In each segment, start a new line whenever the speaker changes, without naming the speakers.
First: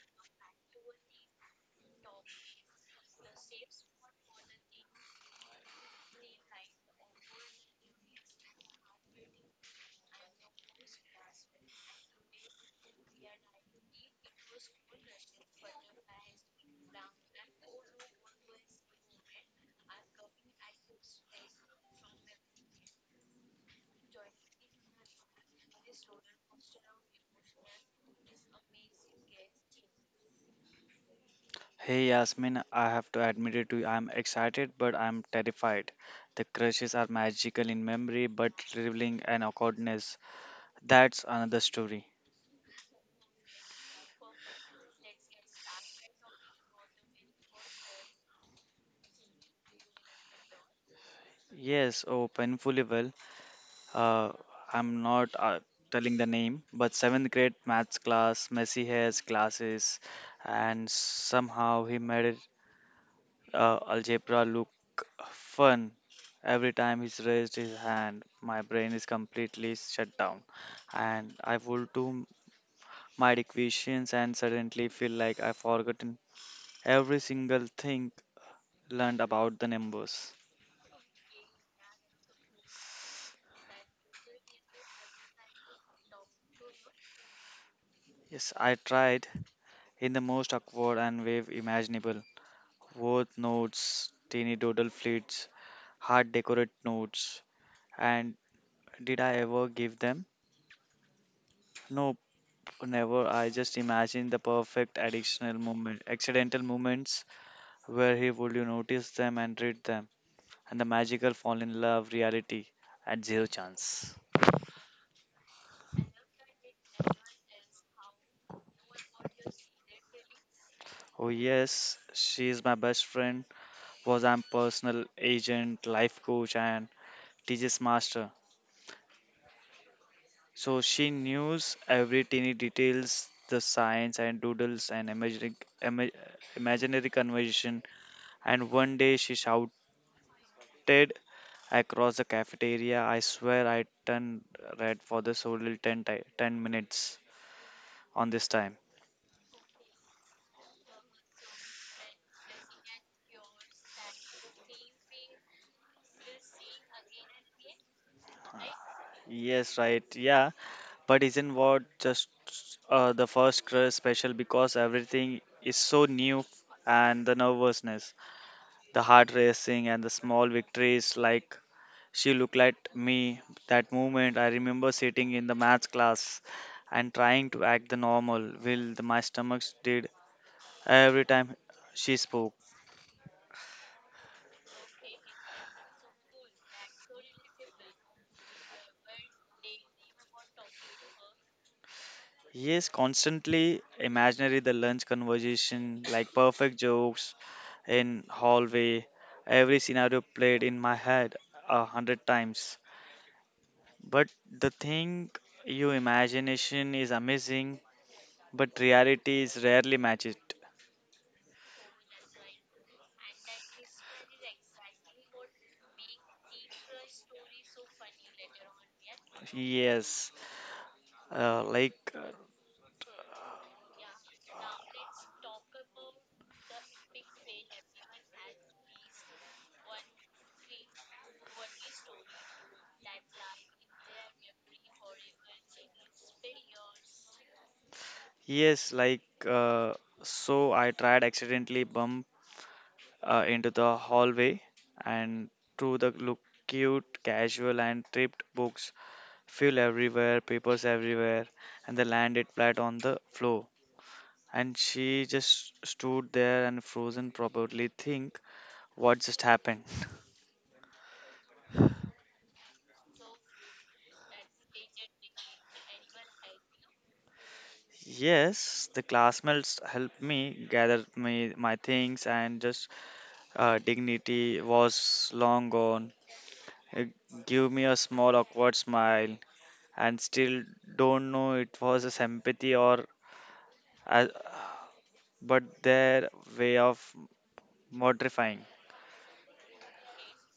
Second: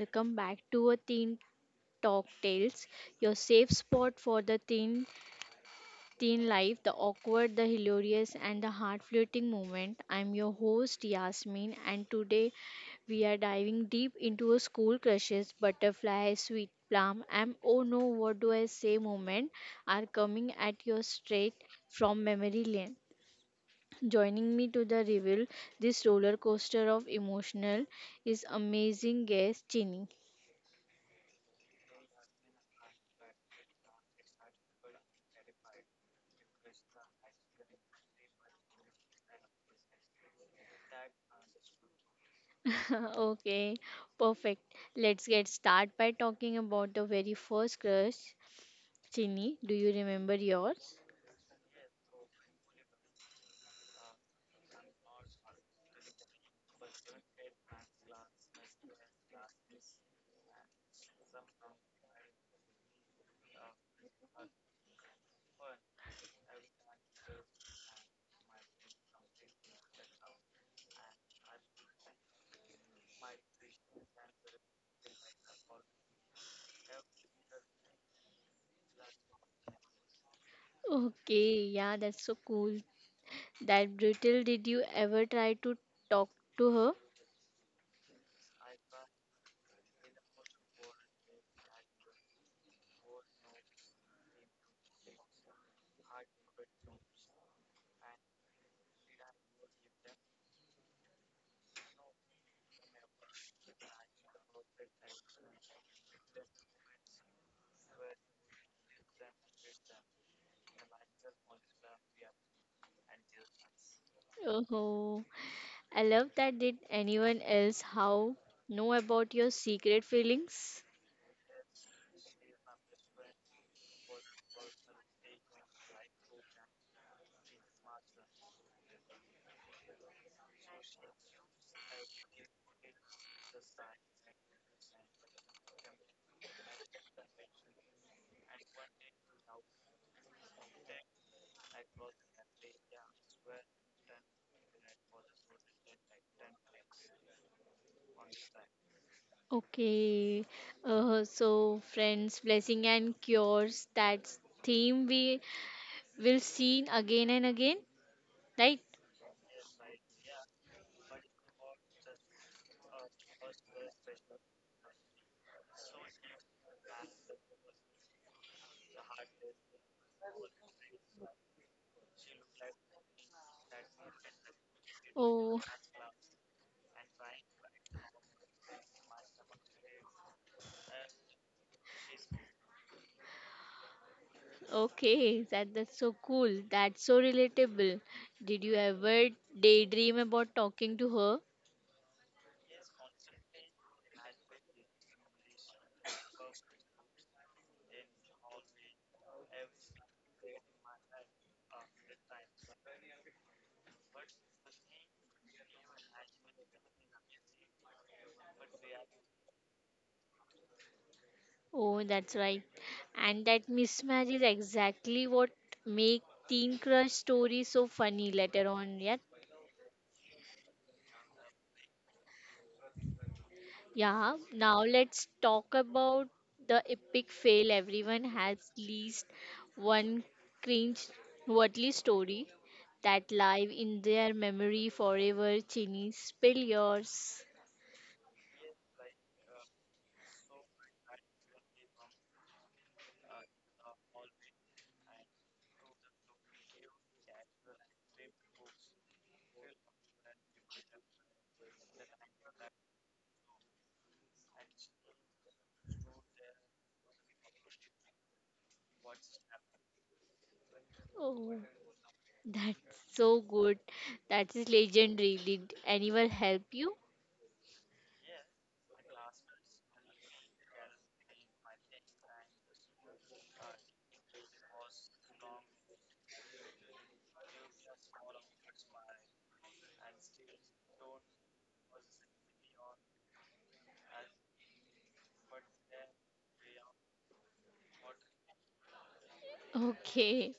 welcome back to a Teen Talk Tales, your safe spot for the teen life, the awkward, the hilarious and the heart-floating moment. I'm your host Yasmin and today we are diving deep into a school crushes, butterfly, sweet plum, and oh no, what do I say moment are coming at you straight from memory lane. Joining me to the reveal this roller coaster of emotional is amazing guest Chini.
Hey Yasmin, I have to admit it to you, I'm excited but I'm terrified. The crushes are magical in memory but revealing an awkwardness. That's another story.
Okay, perfect. Let's get started by talking about the very first crush. Chini, do you remember yours?
Yes, oh, painfully well. Uh, I'm not telling the name, but seventh grade maths class, messy hairs, glasses, and somehow he made it, algebra look fun. Every time he's raised his hand, my brain is completely shut down, and I would do. My equations and suddenly feel like I've forgotten every single thing learned about the numbers.
Okay, yeah, that's so cool. That brutal, did you ever try to talk to her?
Yes, I tried in the most awkward and way imaginable. Word notes, teeny doodle fleets, hard decorate notes. And did I ever give them? Nope, never. I just imagined the perfect additional moment, accidental moments where he would you notice them and read them, and the magical fall in love reality at zero chance.
Oh, I love that. Did anyone else how know about your secret feelings?
Oh yes, she is my best friend. Was I'm personal agent, life coach, and teaches master. So she knew every teeny details, the science and doodles and ima- imaginary conversation. And one day she shouted across the cafeteria, "I swear I turned red for the whole 10 minutes on this time."
Okay, so friends, blessing and cures, that's theme we will see again and again, right?
Yes, right. Yeah, but isn't what just the first crush special because everything is so new and the nervousness, the heart racing and the small victories like she looked at me that moment I remember sitting in the
Oh,
maths class and trying to act the normal will the, my stomach did every time she spoke.
okay. That's so cool. That's so relatable. Did you ever daydream about talking to her?
Yes, constantly imaginary the lunch conversation, like perfect jokes in hallway. Every scenario played in my head a hundred times. But the thing, your imagination is amazing, but reality is rarely matched.
Oh, that's right. And that mismatch is exactly what make teen crush stories so funny later on. Yeah.
Yes, uh, like uh,
Yeah, now let's talk about the epic fail. Everyone has at least one cringe worthy story that live in their memory forever. Chini, spill yours.
yes, uh, so. I tried accidentally bump into the hallway and through the look cute, casual, and tripped books fuel everywhere, papers everywhere, and they landed flat on the floor. And she just stood there and frozen, probably think, what just happened?
Oh, that's so good. That is legendary. Did anyone help you?
Yes, the classmates helped me gather me my things, and just dignity was long gone. It gave me a small awkward smile, and still don't know it was a sympathy or, uh, but their way of mortifying.
Okay,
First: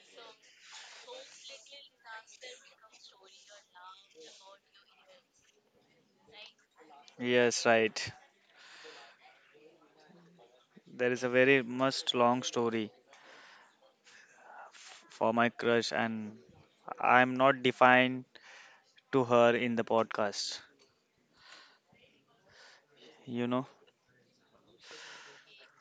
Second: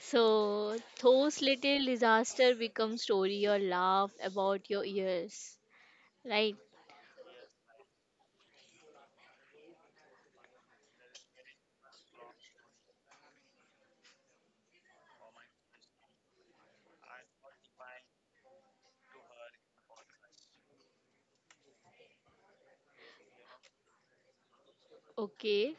so those little disaster become story or laugh about your ears, right?
Yes, right. There is a very much long story for my crush, and I'm not defined to her in the podcast. You know?
Okay,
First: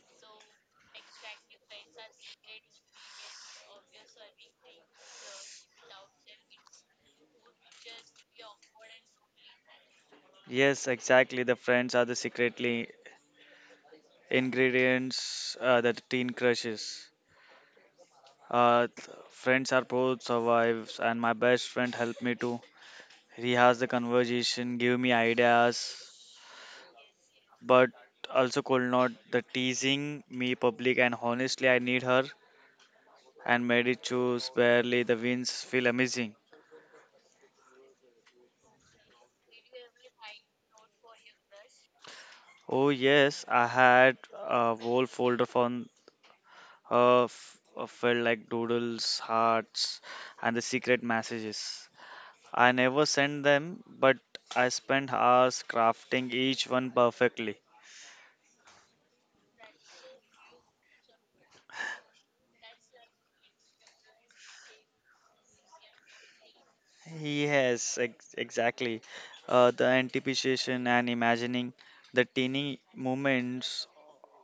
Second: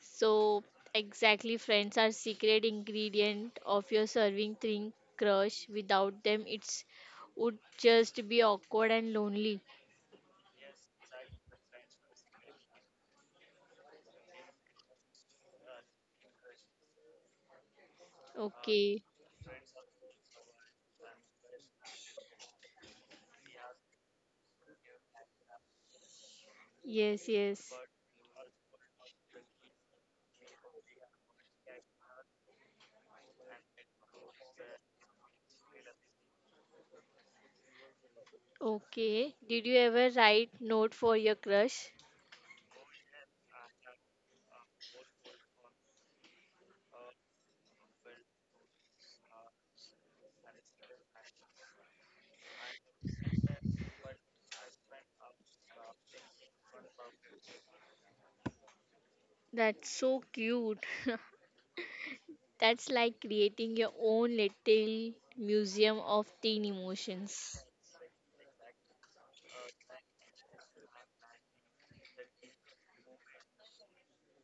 so, exactly, friends are secret ingredient of your serving thing crush. Without them, it's would just be awkward and lonely.
Yes, exactly. The friends are the secretly ingredients that teen crushes.
Okay.
Friends are both survives, and my best friend helped me too. He has the conversation, give me ideas,
Yes, yes.
but also could not the teasing me public. And honestly, I need her and made it choose barely the wins feel amazing.
Okay. Did you ever write note for your crush?
Oh yes, I had a whole folder from felt like doodles, hearts, and the secret messages. I never sent them, but I spent hours crafting each one perfectly.
That's so cute. That's like creating your own little museum of teen emotions.
Exactly. The anticipation and imagining the teeny moments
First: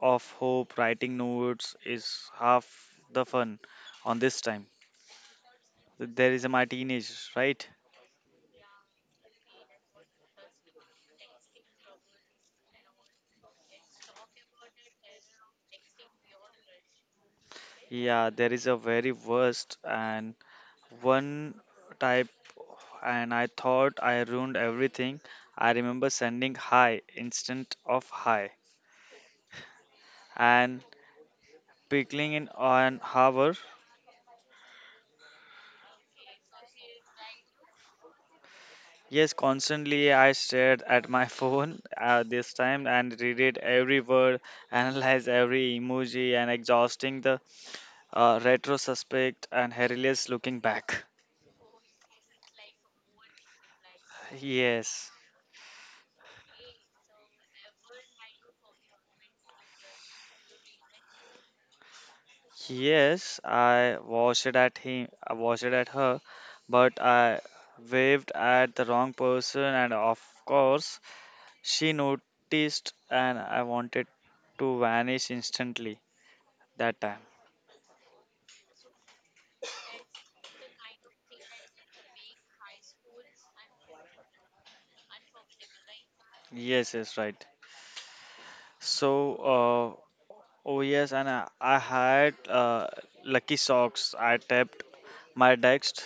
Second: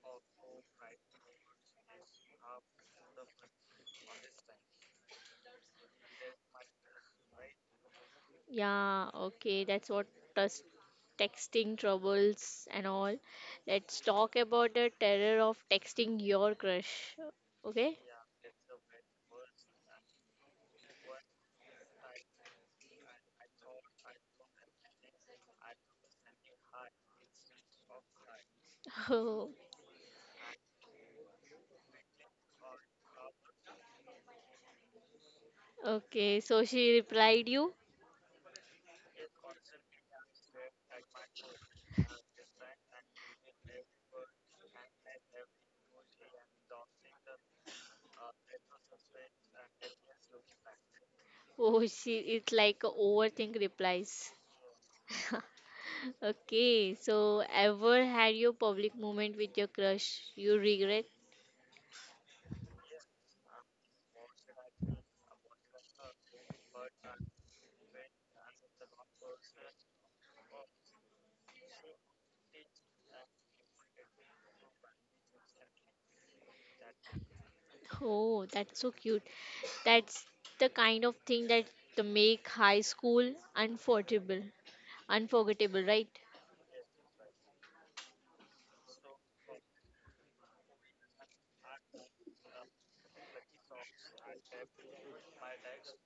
of hope writing notes is half the fun on this time. There is my teenage, right?
Yeah, okay, that's what us texting troubles and all. Let's talk about the terror of texting your crush. Okay?
Yeah, there is a very worst and one type, and I thought I ruined everything. I remember sending hi instant of hi
Oh,
and pickling in an hour.
okay. So she replied you.
Yes, constantly I stared at my phone this time and read it every word, analyze every emoji, and exhausting the retro suspect and hilarious looking back.
Oh, she it's like a overthink replies.
Yes.
Okay, so ever had your public moment with your crush you regret?
Yes, I watched it at him, I watched it at her, but I waved at the wrong person, and of course, she noticed, and I wanted to vanish instantly that time.
Oh, that's so cute. That's the kind of thing that the make high school unforgettable, unforgettable, right?
Yes, yes, right. So, uh, oh yes, and I had lucky socks. I tapped my desk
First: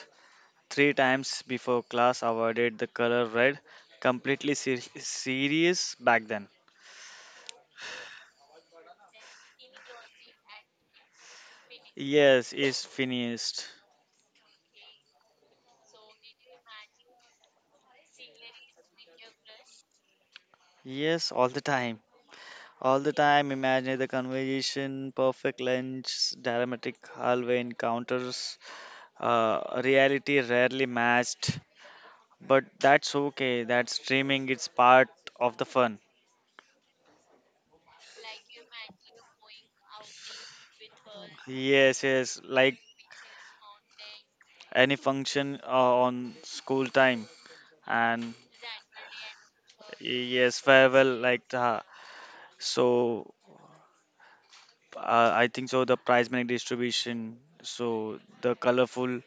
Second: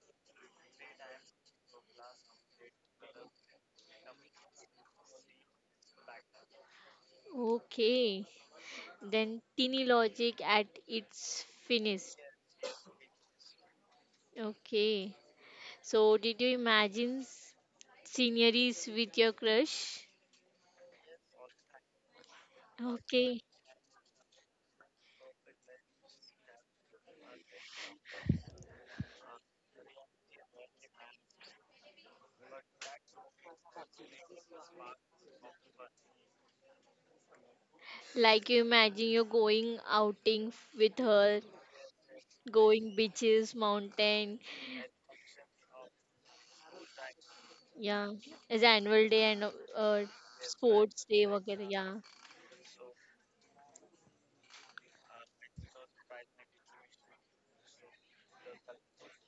three times before class, avoided the color red, completely serious back then.
Okay, then teeny logic at its finest.
Yes, is finished.
Okay, so did you imagine sceneries with your crush?
Yes, all the time. All the
Okay,
time, imagine the conversation, perfect lunch, dramatic hallway encounters, reality rarely matched. But that's okay, that's streaming, it's part of the fun.
like you imagine you're going outing with her,
Yes, yes, like
going beaches, mountain,
any function on school time.
yeah,
And
as annual day and uh,
yes,
sports
farewell,
day,
like
वगैरह.
the,
Yeah.
so I think so the prize money distribution, so the colorful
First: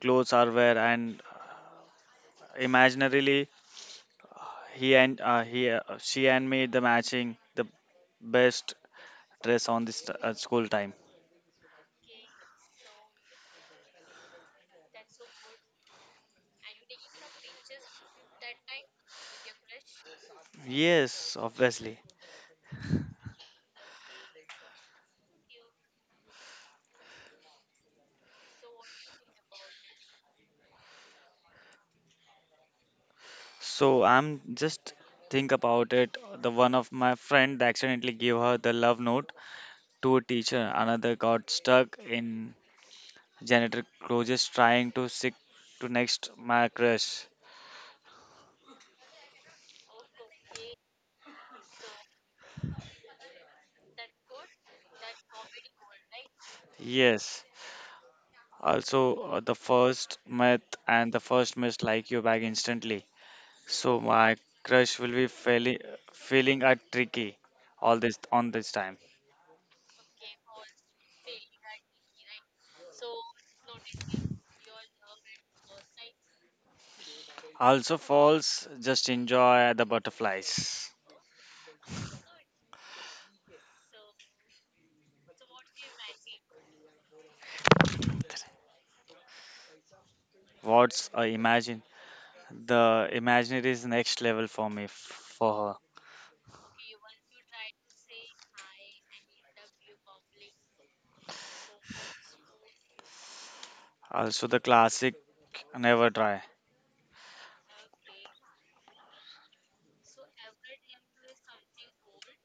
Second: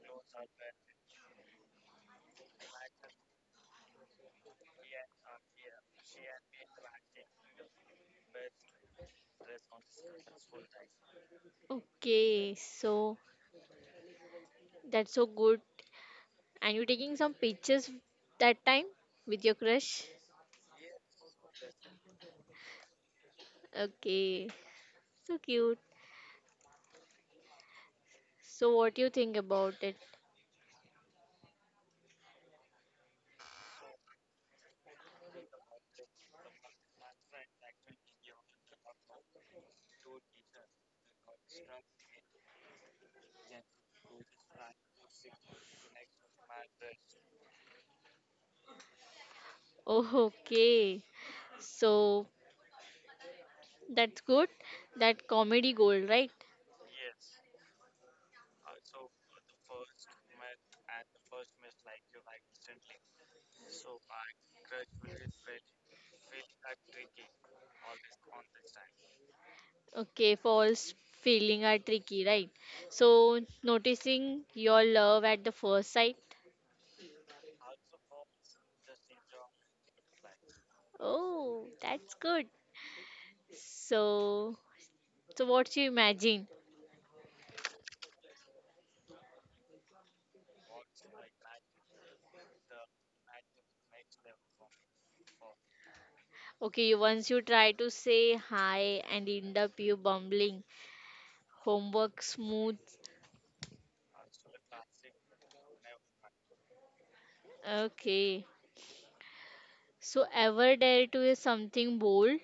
clothes are wear and imaginarily she and me the matching the best dress on this school time.
Okay, so that's so good. And you taking some pictures that time with your crush?
Yes, obviously.
Okay, so cute. So what do you think about it?
So I'm just think about it. The one of my friend accidentally gave her the love note to a teacher. Another got stuck in janitor clothes trying to stick to next my crush.
Oh, okay. So that's good. That comedy gold, right?
Yes. Also, the first met and the first miss like you back instantly. So my crush will be feeling a tricky all this on this time.
Okay, false feeling are tricky, right? So noticing your love at the first sight.
Also falls, just enjoy the butterflies.
Oh, that's good. So, so what you imagine?
What's I imagine? The imaginary is next level for me for her.
Okay, you- once you try to say hi and end up you bumbling, homework smooth.
Also the classic never try.
Okay. So ever dare to is something bold?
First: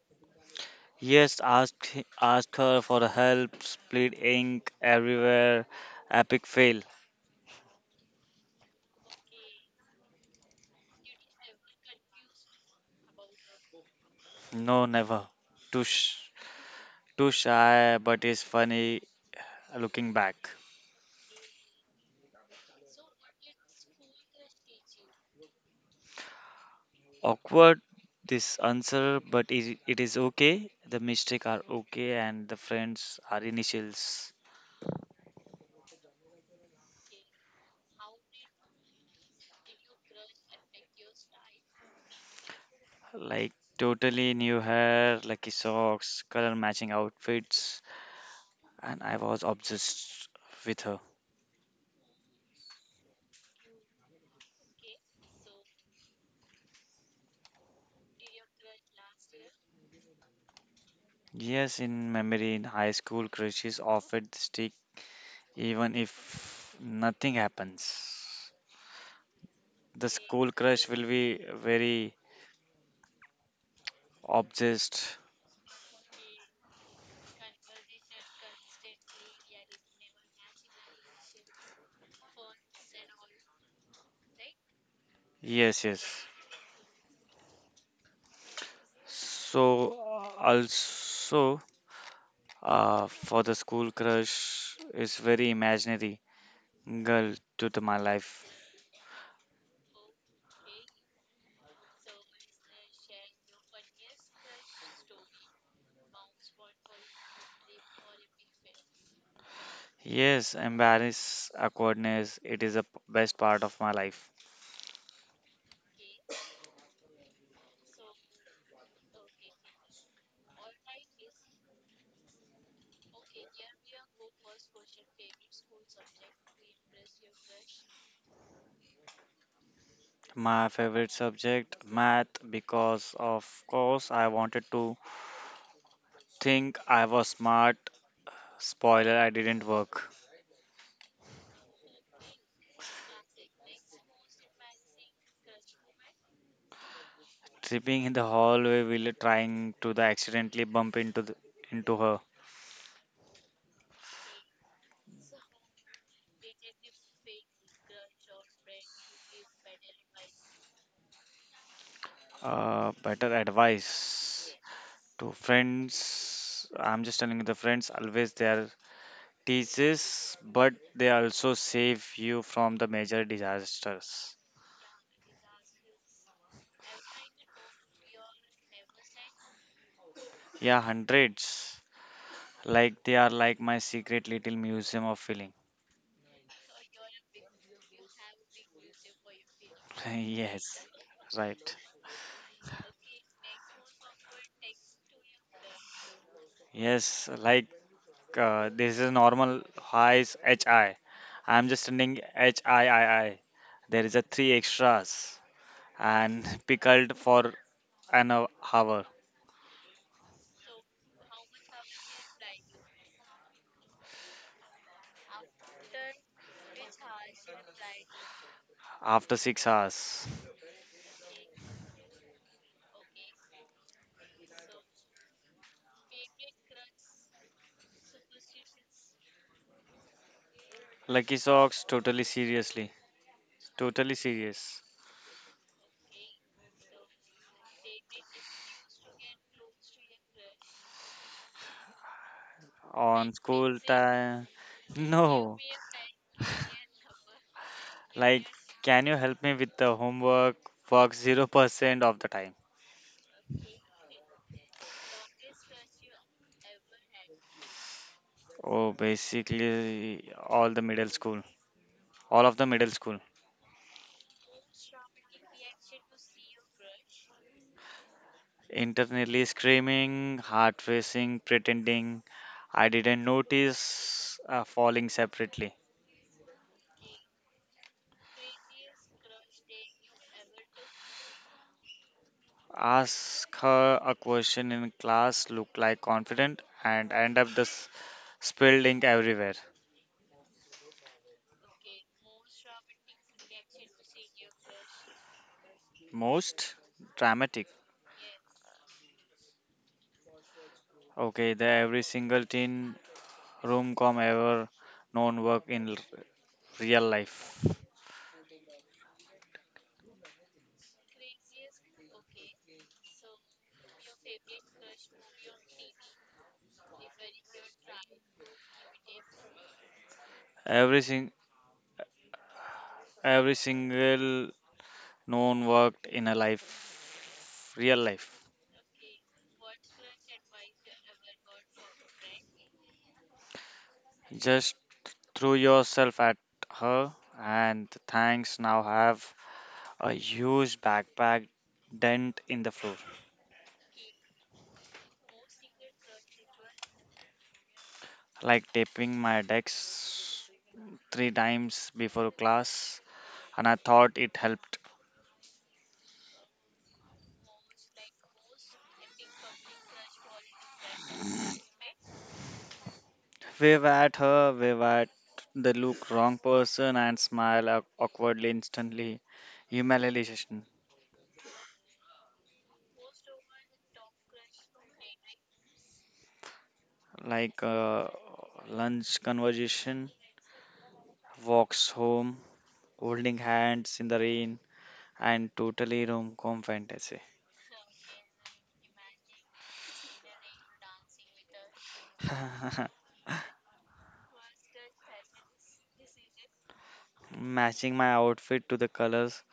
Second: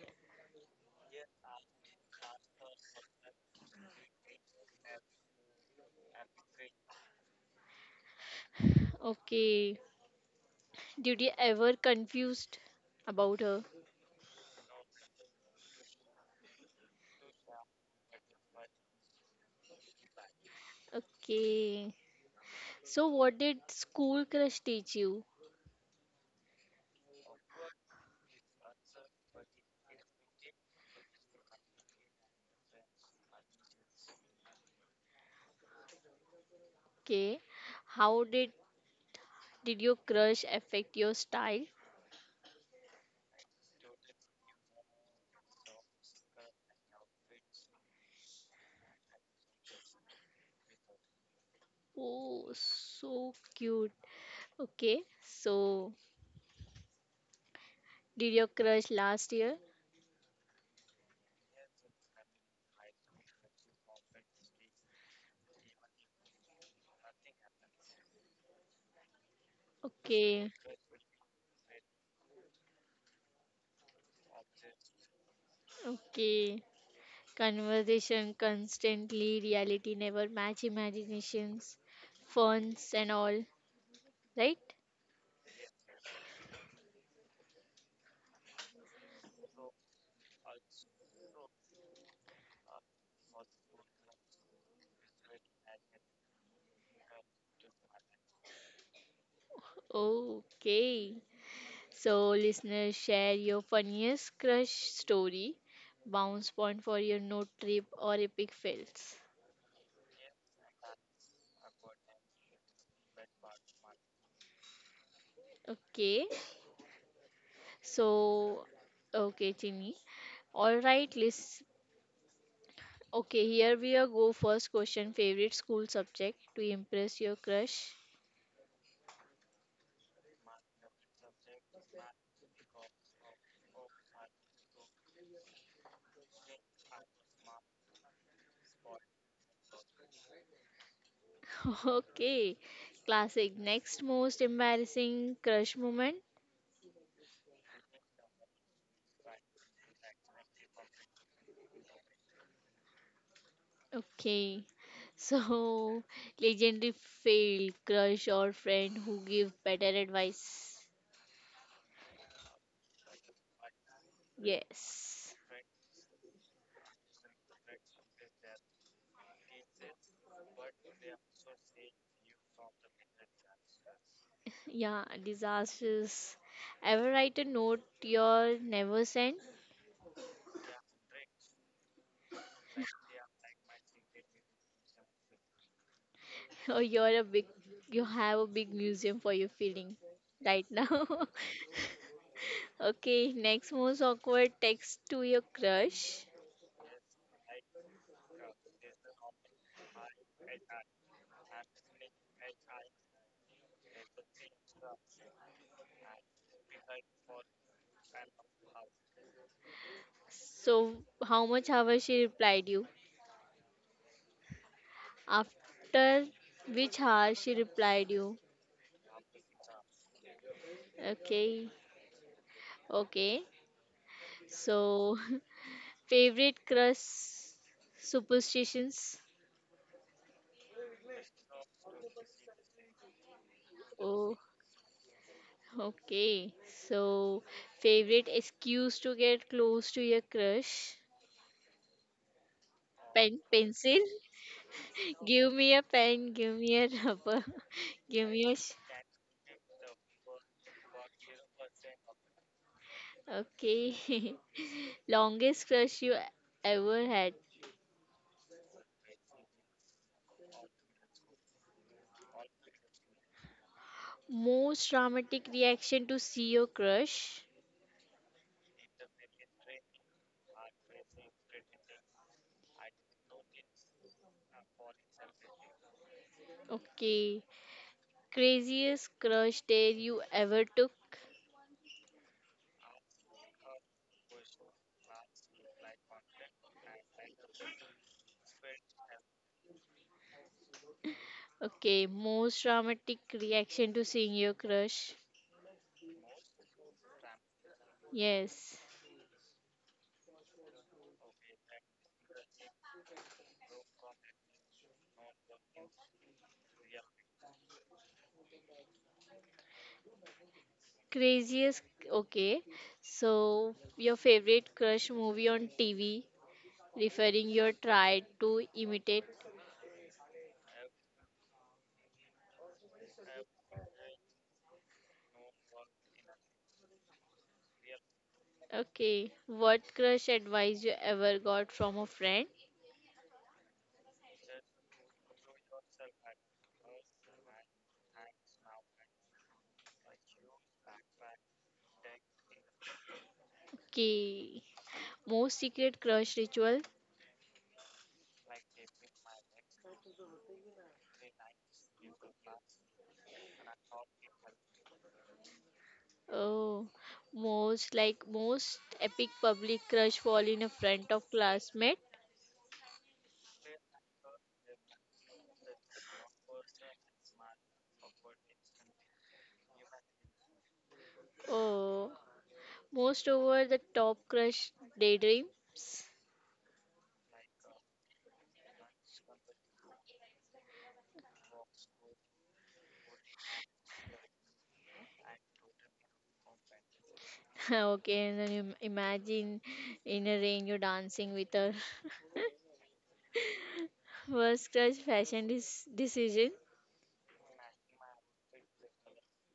Yes, ask her for help, split ink everywhere, epic fail.
Okay. Did you ever confused about her?
No, never. Too sh- Too shy, but is funny looking back.
Okay. So what did school crush teach you?
Awkward this answer but it is okay the mistake are okay and the friends are initials.
Okay. How did your crush affect your style?
Like totally new hair lucky socks color matching outfits and I was obsessed with her.
Oh, so cute. Okay. So did you crush last year?
Yes, in memory in high school crushes often stick even if nothing happens. The school
Okay,
crush will be very obsessed.
okay. Conversation constantly, reality never match imaginations, funs and all, right?
Yes, yes, so also. For the school crush is very imaginary girl to the, my life.
Okay. So, listeners, share your funniest crush story, bounce point for your note trip or epic fails.
Yes, embarrass awkwardness. It is the best part of my life.
Okay. So, okay, Chini. All right, list. Okay, here we are go first question favorite school subject to impress your crush.
My favorite subject, math, because of course I wanted to think I was smart. Spoiler, I didn't work.
Okay. Classic. Next most embarrassing crush moment.
Tripping in the hallway while trying to the accidentally bump into the, into her.
Okay. So legendary failed crush or friend who give better advice.
Better advice to
Yes.
friends. I'm just telling you the friends always there teaches, but they also save you from the major disasters.
Yeah, disasters. Ever write a note you're never sent.
Yeah, hundreds. Like they are like my secret little museum of feeling.
Or you're a big, you have a big museum for your feeling right
Yes,
now.
right.
Okay, next most awkward text to your crush.
Yes, this is normal highs HI. I'm just sending HIII. There is a three extras and pickled for an hour
So, how much hours she replied you? After which hour she replied you?
after 6 hours.
Okay, okay. So, favorite crush superstitions?
Lucky socks, totally seriously. Totally
Oh,
serious.
okay. So, favorite excuse to get close to your crush?
On
Pen,
school
pencil?
time.
Give
No,
me a pen, give me a rubber, give
like,
me a.
can you help me with the homework? Work 0% of the time.
Okay. Longest crush you ever had?
Oh, basically, all the middle school, all of the middle school.
Most dramatic reaction to see your crush?
Internally screaming, heart racing, pretending I didn't notice, falling separately.
Okay. Craziest crush dare you ever took?
Ask her a question in class, look like confident, and end up the spilled ink everywhere.
Okay. Most dramatic reaction to seeing your crush?
Most dramatic.
Yes.
Okay, the every single teen room com ever known work in real life.
Craziest. Okay. So, your favorite crush movie on TV, referring your try to imitate?
Every sing every single known worked in a life, real life.
Okay. What crush advice you ever got from a friend?
Just threw yourself at her, and thanks now have a huge backpack dent in the floor.
Okay. Most secret crush ritual?
Like taping my decks three times before class, and I thought it helped.
Oh, most like most epic public crush fall in a front of classmate.
Wave at her, wave at the look wrong person, and smile awkwardly instantly. Humiliation,
Oh, most over the top crush daydreams.
like lunch conversation, walks home, holding hands in the rain, and totally rom-com fantasy.
Okay, and then imagine in a rain you're dancing with her. Worst crush fashion decision.
Matching my outfit to the colors,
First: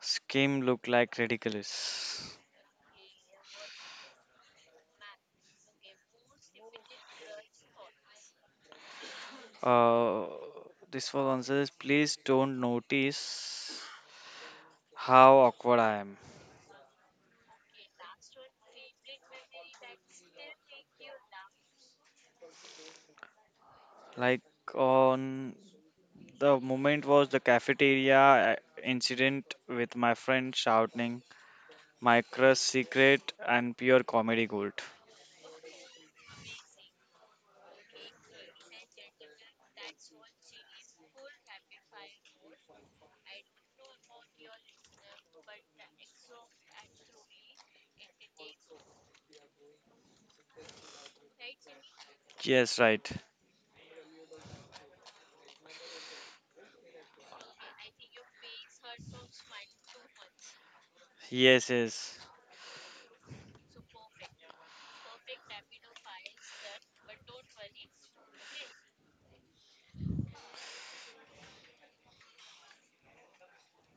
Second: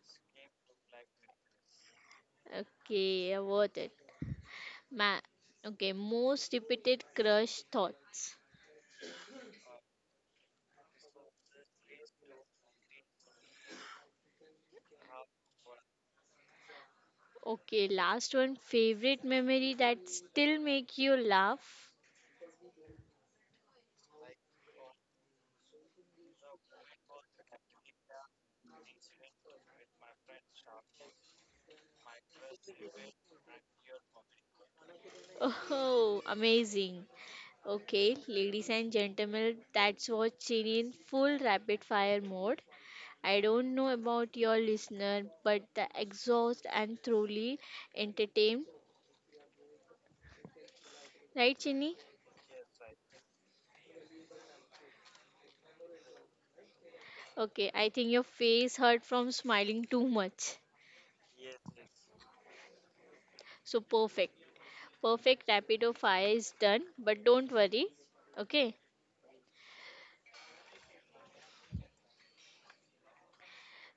scheme look like ridiculous.
Okay, yeah, worth it. Ma- okay, most repeated crush thoughts.
Uh, this was answers. Please don't notice how awkward I am.
Okay, last one. Favorite memory that still make you laugh.
Like on the moment was the cafeteria incident with my friend shouting my crush secret and pure comedy gold.
Oh, amazing. Okay, ladies and gentlemen, that's what Chin in full rapid fire mode. I don't know about your listener, but the exhaust and thoroughly entertained. Right, Chini?
Yes, right.
Okay, I think your face hurt from smiling too much.
Yes, yes.
So perfect. Perfect rapid fire is done, but don't worry. Okay.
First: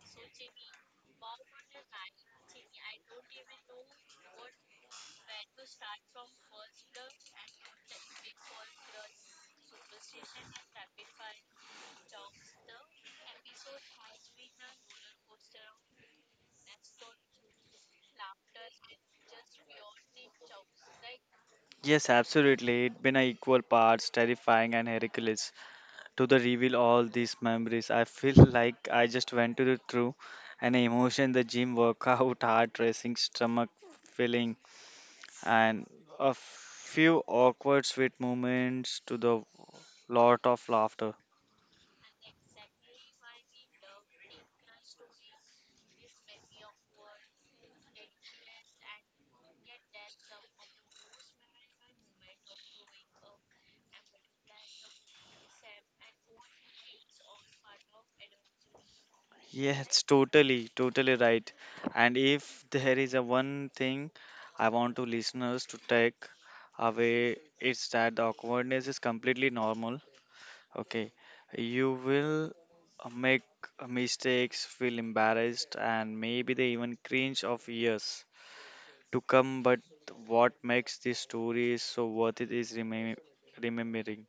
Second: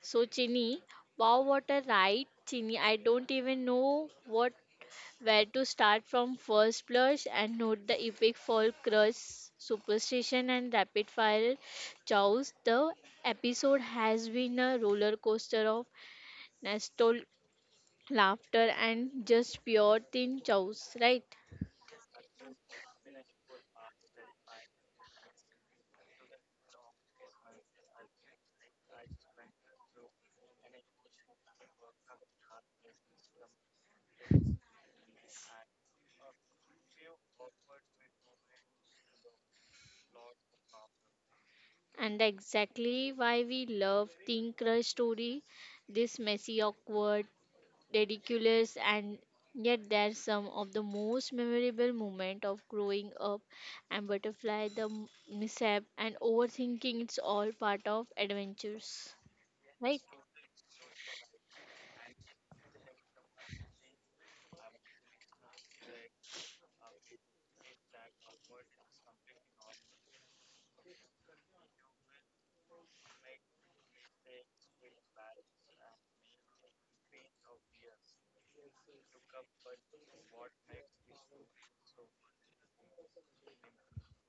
So Chini, wow, what a ride, Chini. I don't even know what where to start from first blush and note the epic fall crush, superstition, and rapid fire chows. The episode has been a roller coaster of nostalgia, laughter, and just pure teen chows, right?
Yes, absolutely. It been a equal parts terrifying and ridiculous to the reveal all these memories. I feel like I just went to the through an emotion, the gym workout, heart racing, stomach filling, and a few awkward sweet moments to the lot of laughter.
And exactly why we love teen crush story. This messy, awkward, ridiculous and yet they're some of the most memorable moment of growing up and butterfly the mishap and overthinking it's all part of adventures, right?
Yes, totally, totally right. And if there is a one thing I want to listeners to take away, it's that the awkwardness is completely normal. Okay, you will make mistakes, feel embarrassed, and maybe they even cringe of years to come. But what makes this story so worth it is remembering.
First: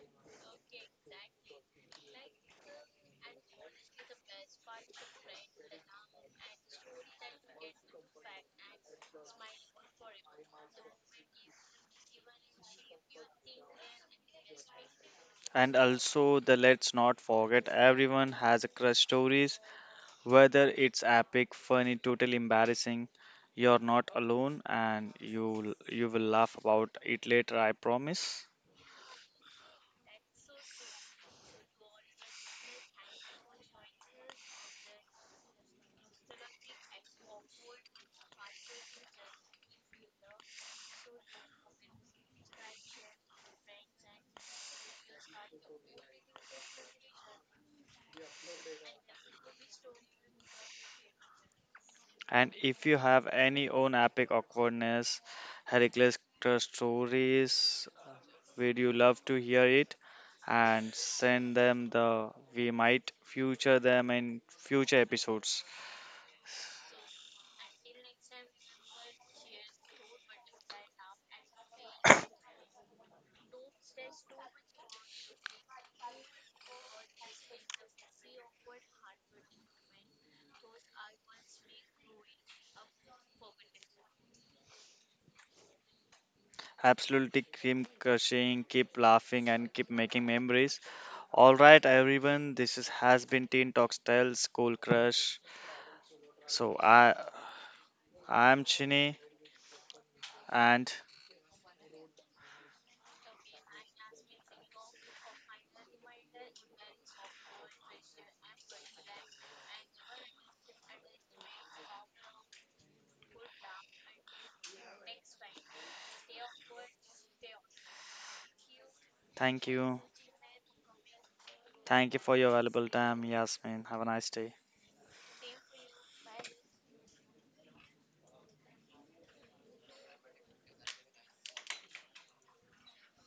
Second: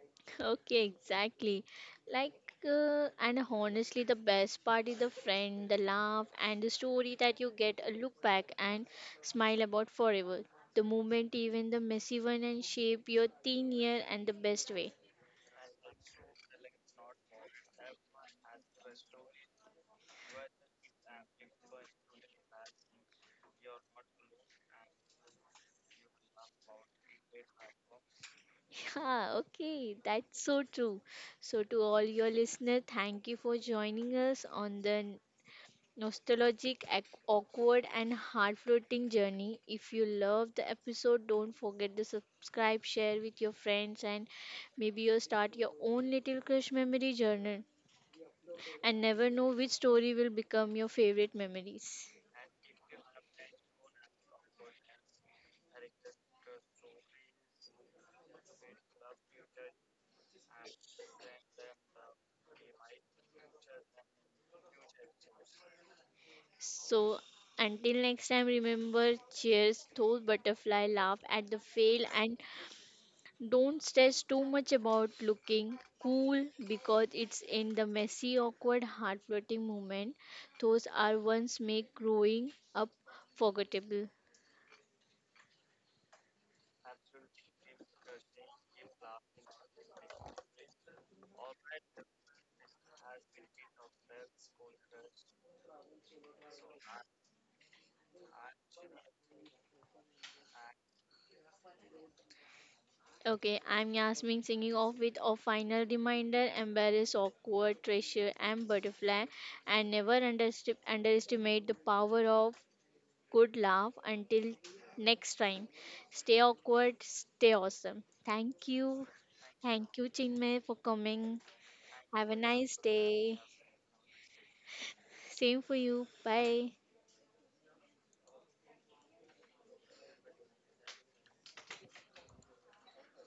Okay, exactly like and honestly the best part is the friend the laugh and the story that you get a look back and smile about forever, the moment even the messy one and shape your teen year and the best way.
And also, the let's not forget everyone has a crush stories. Whether it's epic, funny, totally embarrassing, you're not alone and you will laugh about it later, I promise.
Yeah, okay, that's so true. So, to all your listeners, thank you for joining us on the nostalgic, awkward, and heart floating journey. If you love the episode, don't forget to subscribe, share with your friends, and maybe you'll start your own little crush memory journal and never know which story will become your favorite memories.
And if you have any own epic awkwardness, Heracles stories, we'd you love to hear it and send them the we might feature them in future episodes.
So, until next time, remember cheers, toast, butterfly, laugh at the fail, and don't stress too much about looking cool because it's in the messy, awkward, heartbreaking moment. Those are ones make growing up forgettable.
Absolutely cream crushing, keep laughing and keep making memories. All right, everyone. This is has been Teen Talk Style School Crush. So I I'm Chini, and
Okay, I'm Yasmin singing off with a final reminder embarrass, awkward, treasure, and butterfly, and never underestimate the power of good laugh until next time. Stay awkward, stay awesome. Thank you.
thank
Thank
you,
you, Chinmay, for coming.
thank you
Have a
for your
nice
valuable time,
day.
Yasmin. Have a nice day.
Same for you. Bye.